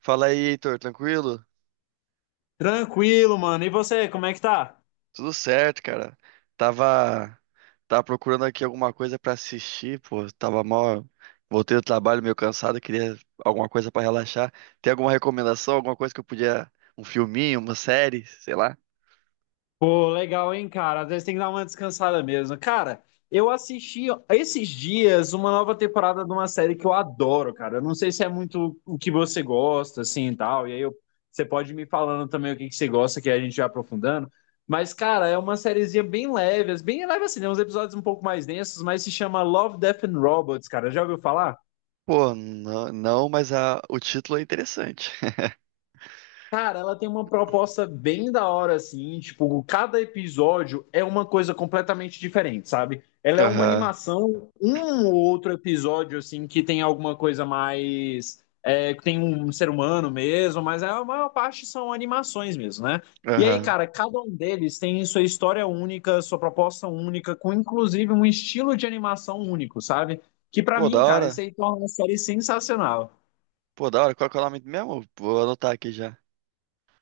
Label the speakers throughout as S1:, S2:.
S1: Fala aí, Heitor, tranquilo?
S2: Tranquilo, mano. E você, como é que tá?
S1: Tudo certo, cara. Tava, tava procurando aqui alguma coisa pra assistir, pô. Tava mal. Voltei do trabalho meio cansado, queria alguma coisa pra relaxar. Tem alguma recomendação, alguma coisa que eu podia, um filminho, uma série, sei lá?
S2: Pô, legal, hein, cara? Às vezes tem que dar uma descansada mesmo. Cara, eu assisti esses dias uma nova temporada de uma série que eu adoro, cara. Eu não sei se é muito o que você gosta, assim, e tal. Você pode ir me falando também o que que você gosta, que aí a gente vai aprofundando. Mas, cara, é uma sériezinha bem leve assim, tem uns episódios um pouco mais densos, mas se chama Love, Death and Robots, cara. Já ouviu falar?
S1: Pô, não, mas o título é interessante.
S2: Cara, ela tem uma proposta bem da hora, assim, tipo, cada episódio é uma coisa completamente diferente, sabe? Ela é uma
S1: Aham,
S2: animação, um ou outro episódio, assim, que tem alguma coisa mais, que tem um ser humano mesmo, mas a maior parte são animações mesmo, né? E aí,
S1: aham.
S2: cara, cada um deles tem sua história única, sua proposta única, com inclusive um estilo de animação único, sabe? Que pra
S1: Pô,
S2: mim,
S1: da
S2: cara, isso
S1: hora.
S2: aí torna uma série sensacional.
S1: Pô, da hora. Qual que é o nome mesmo? Vou anotar aqui já.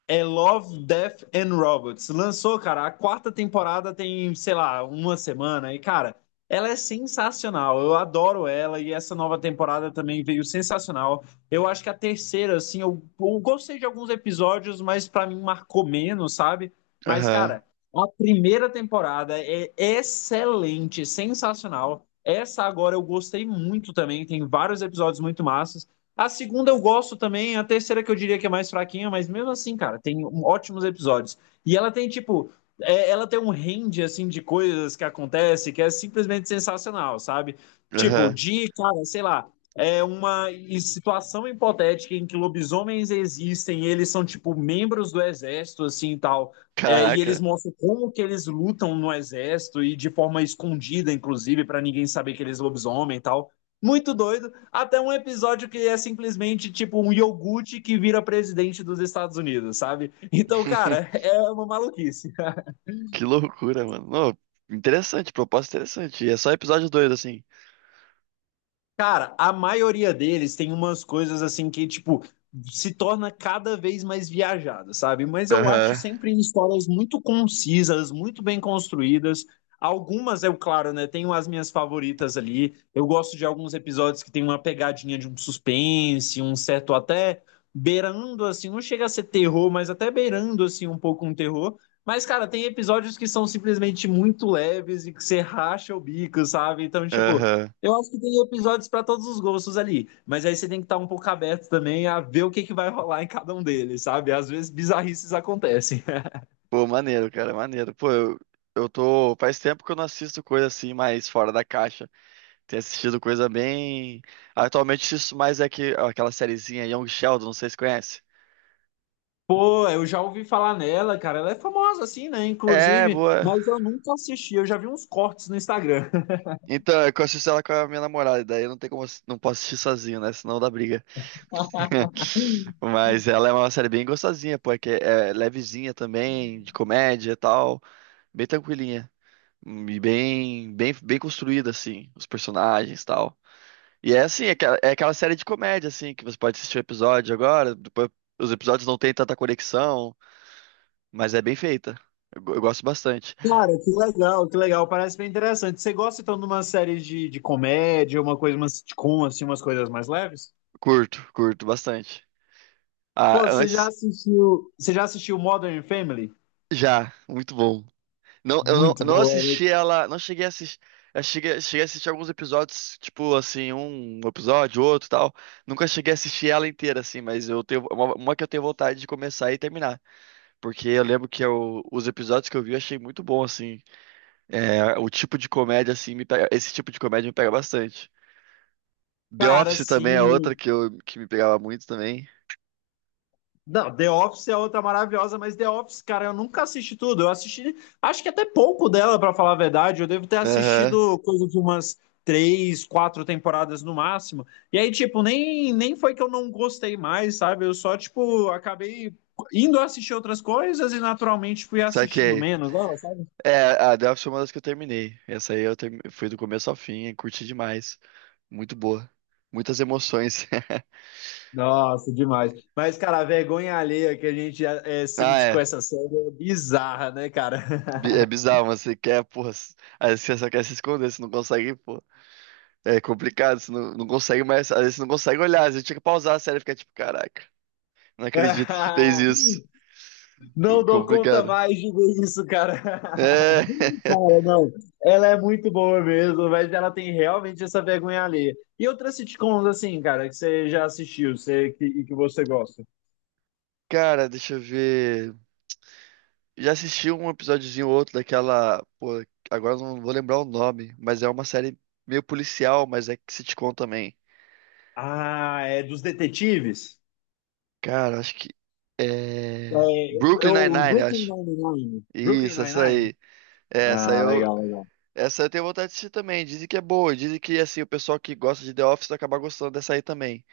S2: É Love, Death and Robots. Lançou, cara, a quarta temporada tem, sei lá, uma semana. E, cara, ela é sensacional. Eu adoro ela e essa nova temporada também veio sensacional. Eu acho que a terceira, assim, eu gostei de alguns episódios, mas pra mim marcou menos, sabe? Mas,
S1: Aham,
S2: cara, a primeira temporada é excelente, sensacional. Essa agora eu gostei muito também, tem vários episódios muito massas. A segunda eu gosto também, a terceira que eu diria que é mais fraquinha, mas mesmo assim, cara, ótimos episódios. E ela tem, tipo, ela tem um range, assim, de coisas que acontece que é simplesmente sensacional, sabe? Tipo,
S1: aham.
S2: de, cara, sei lá, é uma situação hipotética em que lobisomens existem, e eles são, tipo, membros do exército, assim, e tal. É, e
S1: Caraca.
S2: eles mostram como que eles lutam no exército e de forma escondida, inclusive, pra ninguém saber que eles lobisomem e tal, muito doido, até um episódio que é simplesmente tipo um iogurte que vira presidente dos Estados Unidos, sabe? Então, cara, é uma maluquice.
S1: Que loucura, mano. Não, interessante, proposta interessante. E é só episódio 2 assim.
S2: Cara, a maioria deles tem umas coisas assim que, tipo, se torna cada vez mais viajada, sabe? Mas eu acho
S1: Aham,
S2: sempre histórias muito concisas, muito bem construídas. Algumas, eu, claro, né? Tenho as minhas favoritas ali. Eu gosto de alguns episódios que tem uma pegadinha de um suspense, um certo até beirando, assim, não chega a ser terror, mas até beirando, assim, um pouco um terror. Mas, cara, tem episódios que são simplesmente muito leves e que você racha o bico, sabe? Então, tipo.
S1: aham.
S2: Eu acho que tem episódios para todos os gostos ali, mas aí você tem que estar um pouco aberto também a ver o que, que vai rolar em cada um deles, sabe? Às vezes bizarrices acontecem.
S1: Pô, maneiro, cara, maneiro. Pô, eu tô. Faz tempo que eu não assisto coisa assim, mais fora da caixa. Tenho assistido coisa bem. Atualmente assisto mais é que, aquela sériezinha Young Sheldon, não sei se conhece.
S2: Pô, eu já ouvi falar nela, cara, ela é famosa assim, né?
S1: É,
S2: Inclusive,
S1: boa.
S2: mas eu nunca assisti, eu já vi uns cortes no Instagram.
S1: Então, é que eu assisto ela com a minha namorada, e daí eu não tem como, não posso assistir sozinho, né? Senão dá briga. Mas ela é uma série bem gostosinha, pô, é que é levezinha também, de comédia e tal. Bem tranquilinha. E bem construída, assim, os personagens e tal. E é assim, é aquela série de comédia, assim, que você pode assistir o episódio agora, depois os episódios não têm tanta conexão, mas é bem feita. Eu gosto bastante.
S2: Cara, que legal, parece bem interessante. Você gosta então de uma série de comédia, uma coisa, uma sitcom, assim, umas coisas mais leves?
S1: Curto bastante. Ah,
S2: Pô,
S1: antes,
S2: você já assistiu Modern Family?
S1: já, muito bom. Não,
S2: Muito
S1: eu não
S2: boa, né?
S1: assisti ela, não cheguei a assistir. Eu cheguei a assistir alguns episódios, tipo assim, um episódio, outro e tal. Nunca cheguei a assistir ela inteira, assim, mas eu tenho uma que eu tenho vontade de começar e terminar. Porque eu lembro que os episódios que eu vi eu achei muito bom, assim. É, o tipo de comédia, assim, esse tipo de comédia me pega bastante. The
S2: Cara,
S1: Office também é outra
S2: sim.
S1: que, eu, que me pegava muito também.
S2: Não, The Office é outra maravilhosa, mas The Office, cara, eu nunca assisti tudo. Eu assisti, acho que até pouco dela, pra falar a verdade. Eu devo ter
S1: Aham,
S2: assistido coisa de umas três, quatro temporadas no máximo. E aí, tipo, nem foi que eu não gostei mais, sabe? Eu só, tipo, acabei indo assistir outras coisas e naturalmente fui assistindo
S1: saquei.
S2: menos, ó. Sabe?
S1: É, a The Office foi uma das que eu terminei. Essa aí eu fui do começo ao fim, e curti demais. Muito boa. Muitas emoções.
S2: Nossa, demais. Mas, cara, a vergonha alheia que
S1: Ah,
S2: sente com
S1: é.
S2: essa série é bizarra, né,
S1: É
S2: cara?
S1: bizarro, mas você quer, porra. Às vezes você só quer se esconder, você não consegue, pô. É complicado, você não consegue mais. Às vezes você não consegue olhar, às vezes tinha que pausar a série e ficar tipo, caraca. Não acredito que fez isso.
S2: Não dou conta
S1: Complicado.
S2: mais de ver isso, cara.
S1: É.
S2: Cara, não. Ela é muito boa mesmo, mas ela tem realmente essa vergonha alheia. E outras sitcoms, assim, cara, que você já assistiu, você, que, e que você gosta?
S1: Cara, deixa eu ver. Já assisti um episódiozinho ou outro daquela. Pô, agora eu não vou lembrar o nome, mas é uma série meio policial, mas é sitcom também.
S2: Ah, é dos detetives?
S1: Cara, acho que. É.
S2: É,
S1: Brooklyn Nine-Nine, eu
S2: Brooklyn
S1: acho.
S2: Nine-Nine. Brooklyn
S1: Isso, essa
S2: Nine-Nine?
S1: aí. É, essa
S2: Ah,
S1: eu.
S2: legal, legal.
S1: Essa eu tenho vontade de assistir também. Dizem que é boa. Dizem que, assim, o pessoal que gosta de The Office vai acabar gostando dessa aí também.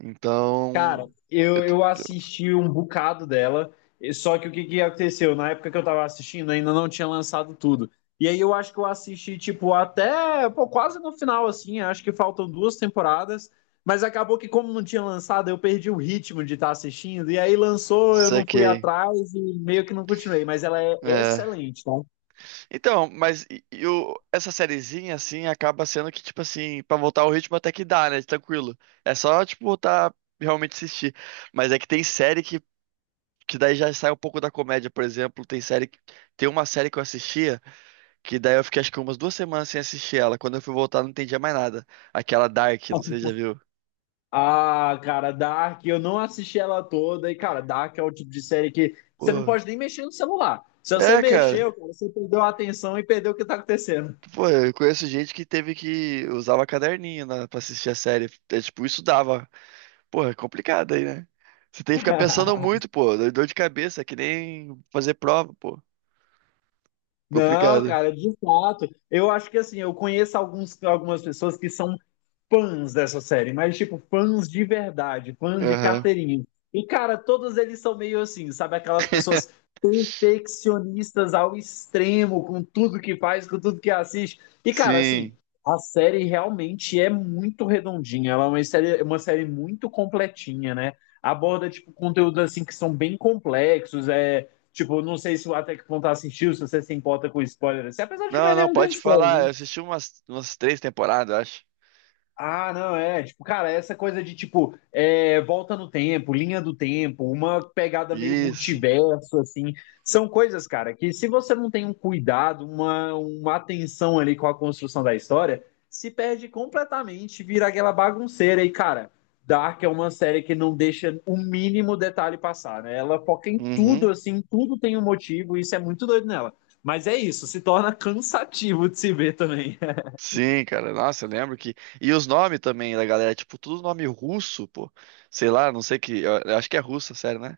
S1: Então.
S2: Cara,
S1: Eu
S2: eu,
S1: te-
S2: eu assisti um bocado dela, e- só que o que que aconteceu? Na época que eu tava assistindo, ainda não tinha lançado tudo. E aí eu acho que eu assisti, tipo, até, pô, quase no final, assim, acho que faltam duas temporadas, mas acabou que como não tinha lançado, eu perdi o ritmo de estar assistindo, e aí lançou, eu não fui
S1: Saquei.
S2: atrás e meio que não continuei, mas ela é
S1: É.
S2: excelente, tá?
S1: Então, essa sériezinha, assim, acaba sendo que, tipo assim, pra voltar ao ritmo até que dá, né? Tranquilo. É só, tipo, voltar realmente assistir. Mas é que tem série que daí já sai um pouco da comédia, por exemplo. Tem uma série que eu assistia, que daí eu fiquei acho que umas duas semanas sem assistir ela. Quando eu fui voltar, não entendia mais nada. Aquela Dark, não sei se você já viu.
S2: Ah, cara, Dark, eu não assisti ela toda. E, cara, Dark é o tipo de série que você não
S1: Pô.
S2: pode nem mexer no celular. Se você
S1: É, cara.
S2: mexeu, cara, você perdeu a atenção e perdeu o que tá acontecendo.
S1: Pô, eu conheço gente que teve que usava caderninho, né, pra assistir a série. É, tipo, isso dava. Pô, é complicado aí, né? Você tem que ficar pensando muito, pô. Dá dor de cabeça, é que nem fazer prova, pô.
S2: Não,
S1: Complicado.
S2: cara, de fato. Eu acho que assim, eu conheço algumas pessoas que são fãs dessa série, mas tipo, fãs de verdade, fãs de
S1: Aham.
S2: carteirinha. E, cara, todos eles são meio assim, sabe? Aquelas pessoas perfeccionistas ao extremo com tudo que faz, com tudo que assiste. E, cara, assim,
S1: Sim.
S2: a série realmente é muito redondinha. Ela é uma série muito completinha, né? Aborda, tipo, conteúdos assim que são bem complexos. É, tipo, não sei se até que ponto assistiu, se você se importa com spoiler. Assim, apesar de que não
S1: Não,
S2: é
S1: não,
S2: nenhum grande
S1: pode
S2: spoiler,
S1: falar. Eu
S2: né?
S1: assisti umas três temporadas, eu acho.
S2: Ah, não, é. Tipo, cara, essa coisa de, tipo, volta no tempo, linha do tempo, uma pegada meio
S1: Isso.
S2: multiverso, assim. São coisas, cara, que se você não tem um cuidado, uma atenção ali com a construção da história, se perde completamente, vira aquela bagunceira. E, cara, Dark é uma série que não deixa o mínimo detalhe passar, né? Ela foca em tudo,
S1: Uhum.
S2: assim, tudo tem um motivo, e isso é muito doido nela. Mas é isso, se torna cansativo de se ver também.
S1: Sim, cara. Nossa, eu lembro que. E os nomes também da galera, tipo, tudo nome russo, pô. Sei lá, não sei que. Eu acho que é russo, sério, né?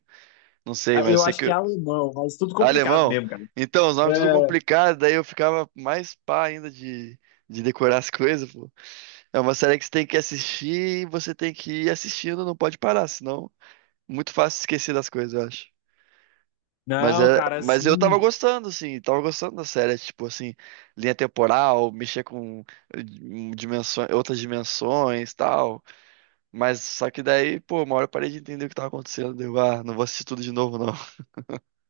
S1: Não sei,
S2: Ah,
S1: mas eu
S2: eu
S1: sei
S2: acho que é
S1: que.
S2: alemão, mas tudo complicado
S1: Alemão.
S2: mesmo, cara.
S1: Então, os nomes tudo
S2: É,
S1: complicado, daí eu ficava mais pá ainda de decorar as coisas, pô. É uma série que você tem que assistir e você tem que ir assistindo, não pode parar, senão é muito fácil esquecer das coisas, eu acho. Mas
S2: não,
S1: é,
S2: cara,
S1: mas eu tava
S2: assim.
S1: gostando, assim, tava gostando da série, é tipo assim, linha temporal, mexer com eh, dimensões, outras dimensões, tal. Mas só que daí, pô, uma hora eu parei de entender o que tava acontecendo, deu, ah, não vou assistir tudo de novo, não.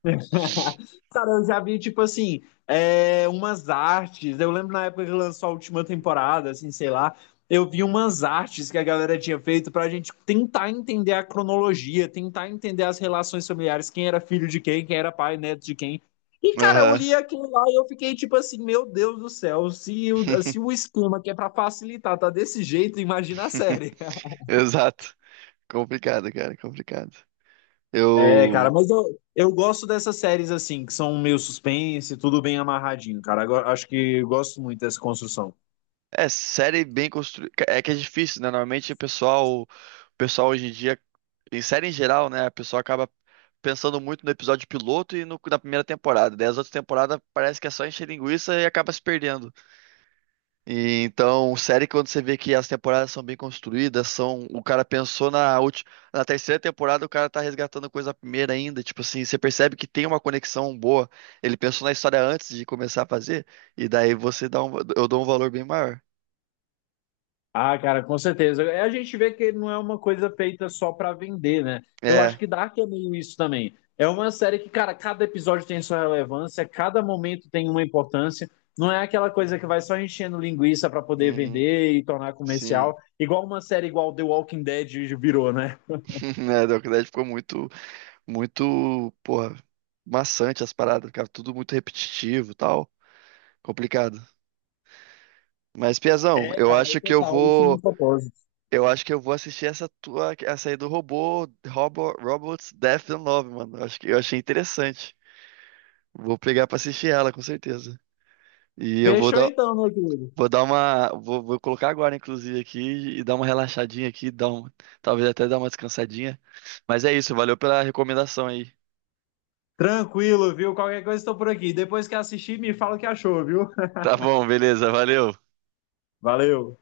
S2: Cara, eu já vi, tipo assim, umas artes. Eu lembro na época que lançou a última temporada, assim, sei lá. Eu vi umas artes que a galera tinha feito pra gente tentar entender a cronologia, tentar entender as relações familiares, quem era filho de quem, quem era pai, neto de quem. E, cara, eu
S1: Aham.
S2: li aquilo lá e eu fiquei tipo assim, meu Deus do céu, se o esquema que é pra facilitar tá desse jeito, imagina a série.
S1: Exato. Complicado, cara, complicado.
S2: É, cara,
S1: Eu
S2: mas eu gosto dessas séries assim, que são meio suspense, tudo bem amarradinho, cara. Agora, acho que eu gosto muito dessa construção.
S1: é, série bem construída. É que é difícil, né? Normalmente o pessoal hoje em dia, em série em geral, né? A pessoa acaba pensando muito no episódio piloto e no da primeira temporada. Daí as outras temporadas parece que é só encher linguiça e acaba se perdendo. E, então, série que quando você vê que as temporadas são bem construídas, são o cara pensou na última, na terceira temporada, o cara tá resgatando coisa da primeira ainda, tipo assim, você percebe que tem uma conexão boa. Ele pensou na história antes de começar a fazer e daí você dá um... eu dou um valor bem maior.
S2: Ah, cara, com certeza. É, a gente vê que não é uma coisa feita só pra vender, né? Eu acho
S1: É.
S2: que Dark é meio isso também. É uma série que, cara, cada episódio tem sua relevância, cada momento tem uma importância. Não é aquela coisa que vai só enchendo linguiça pra poder
S1: Uhum,
S2: vender e tornar
S1: sim.
S2: comercial, igual uma série igual The Walking Dead virou, né?
S1: É, Dark Knight ficou muito, muito, porra, maçante as paradas, ficava tudo muito repetitivo e tal, complicado. Mas, Piazão,
S2: É, cara, é total, isso num propósito.
S1: eu acho que eu vou assistir essa tua, essa aí do robô, Robots Death and Love, mano. Eu acho que eu achei interessante. Vou pegar pra assistir ela, com certeza. E eu vou
S2: Fechou
S1: dar,
S2: então, meu querido.
S1: vou dar uma, vou colocar agora, inclusive, aqui e dar uma relaxadinha aqui, dar um, talvez até dar uma descansadinha. Mas é isso, valeu pela recomendação aí.
S2: Tranquilo, viu? Qualquer coisa estou por aqui. Depois que assistir, me fala o que achou, viu?
S1: Tá bom, beleza, valeu.
S2: Valeu!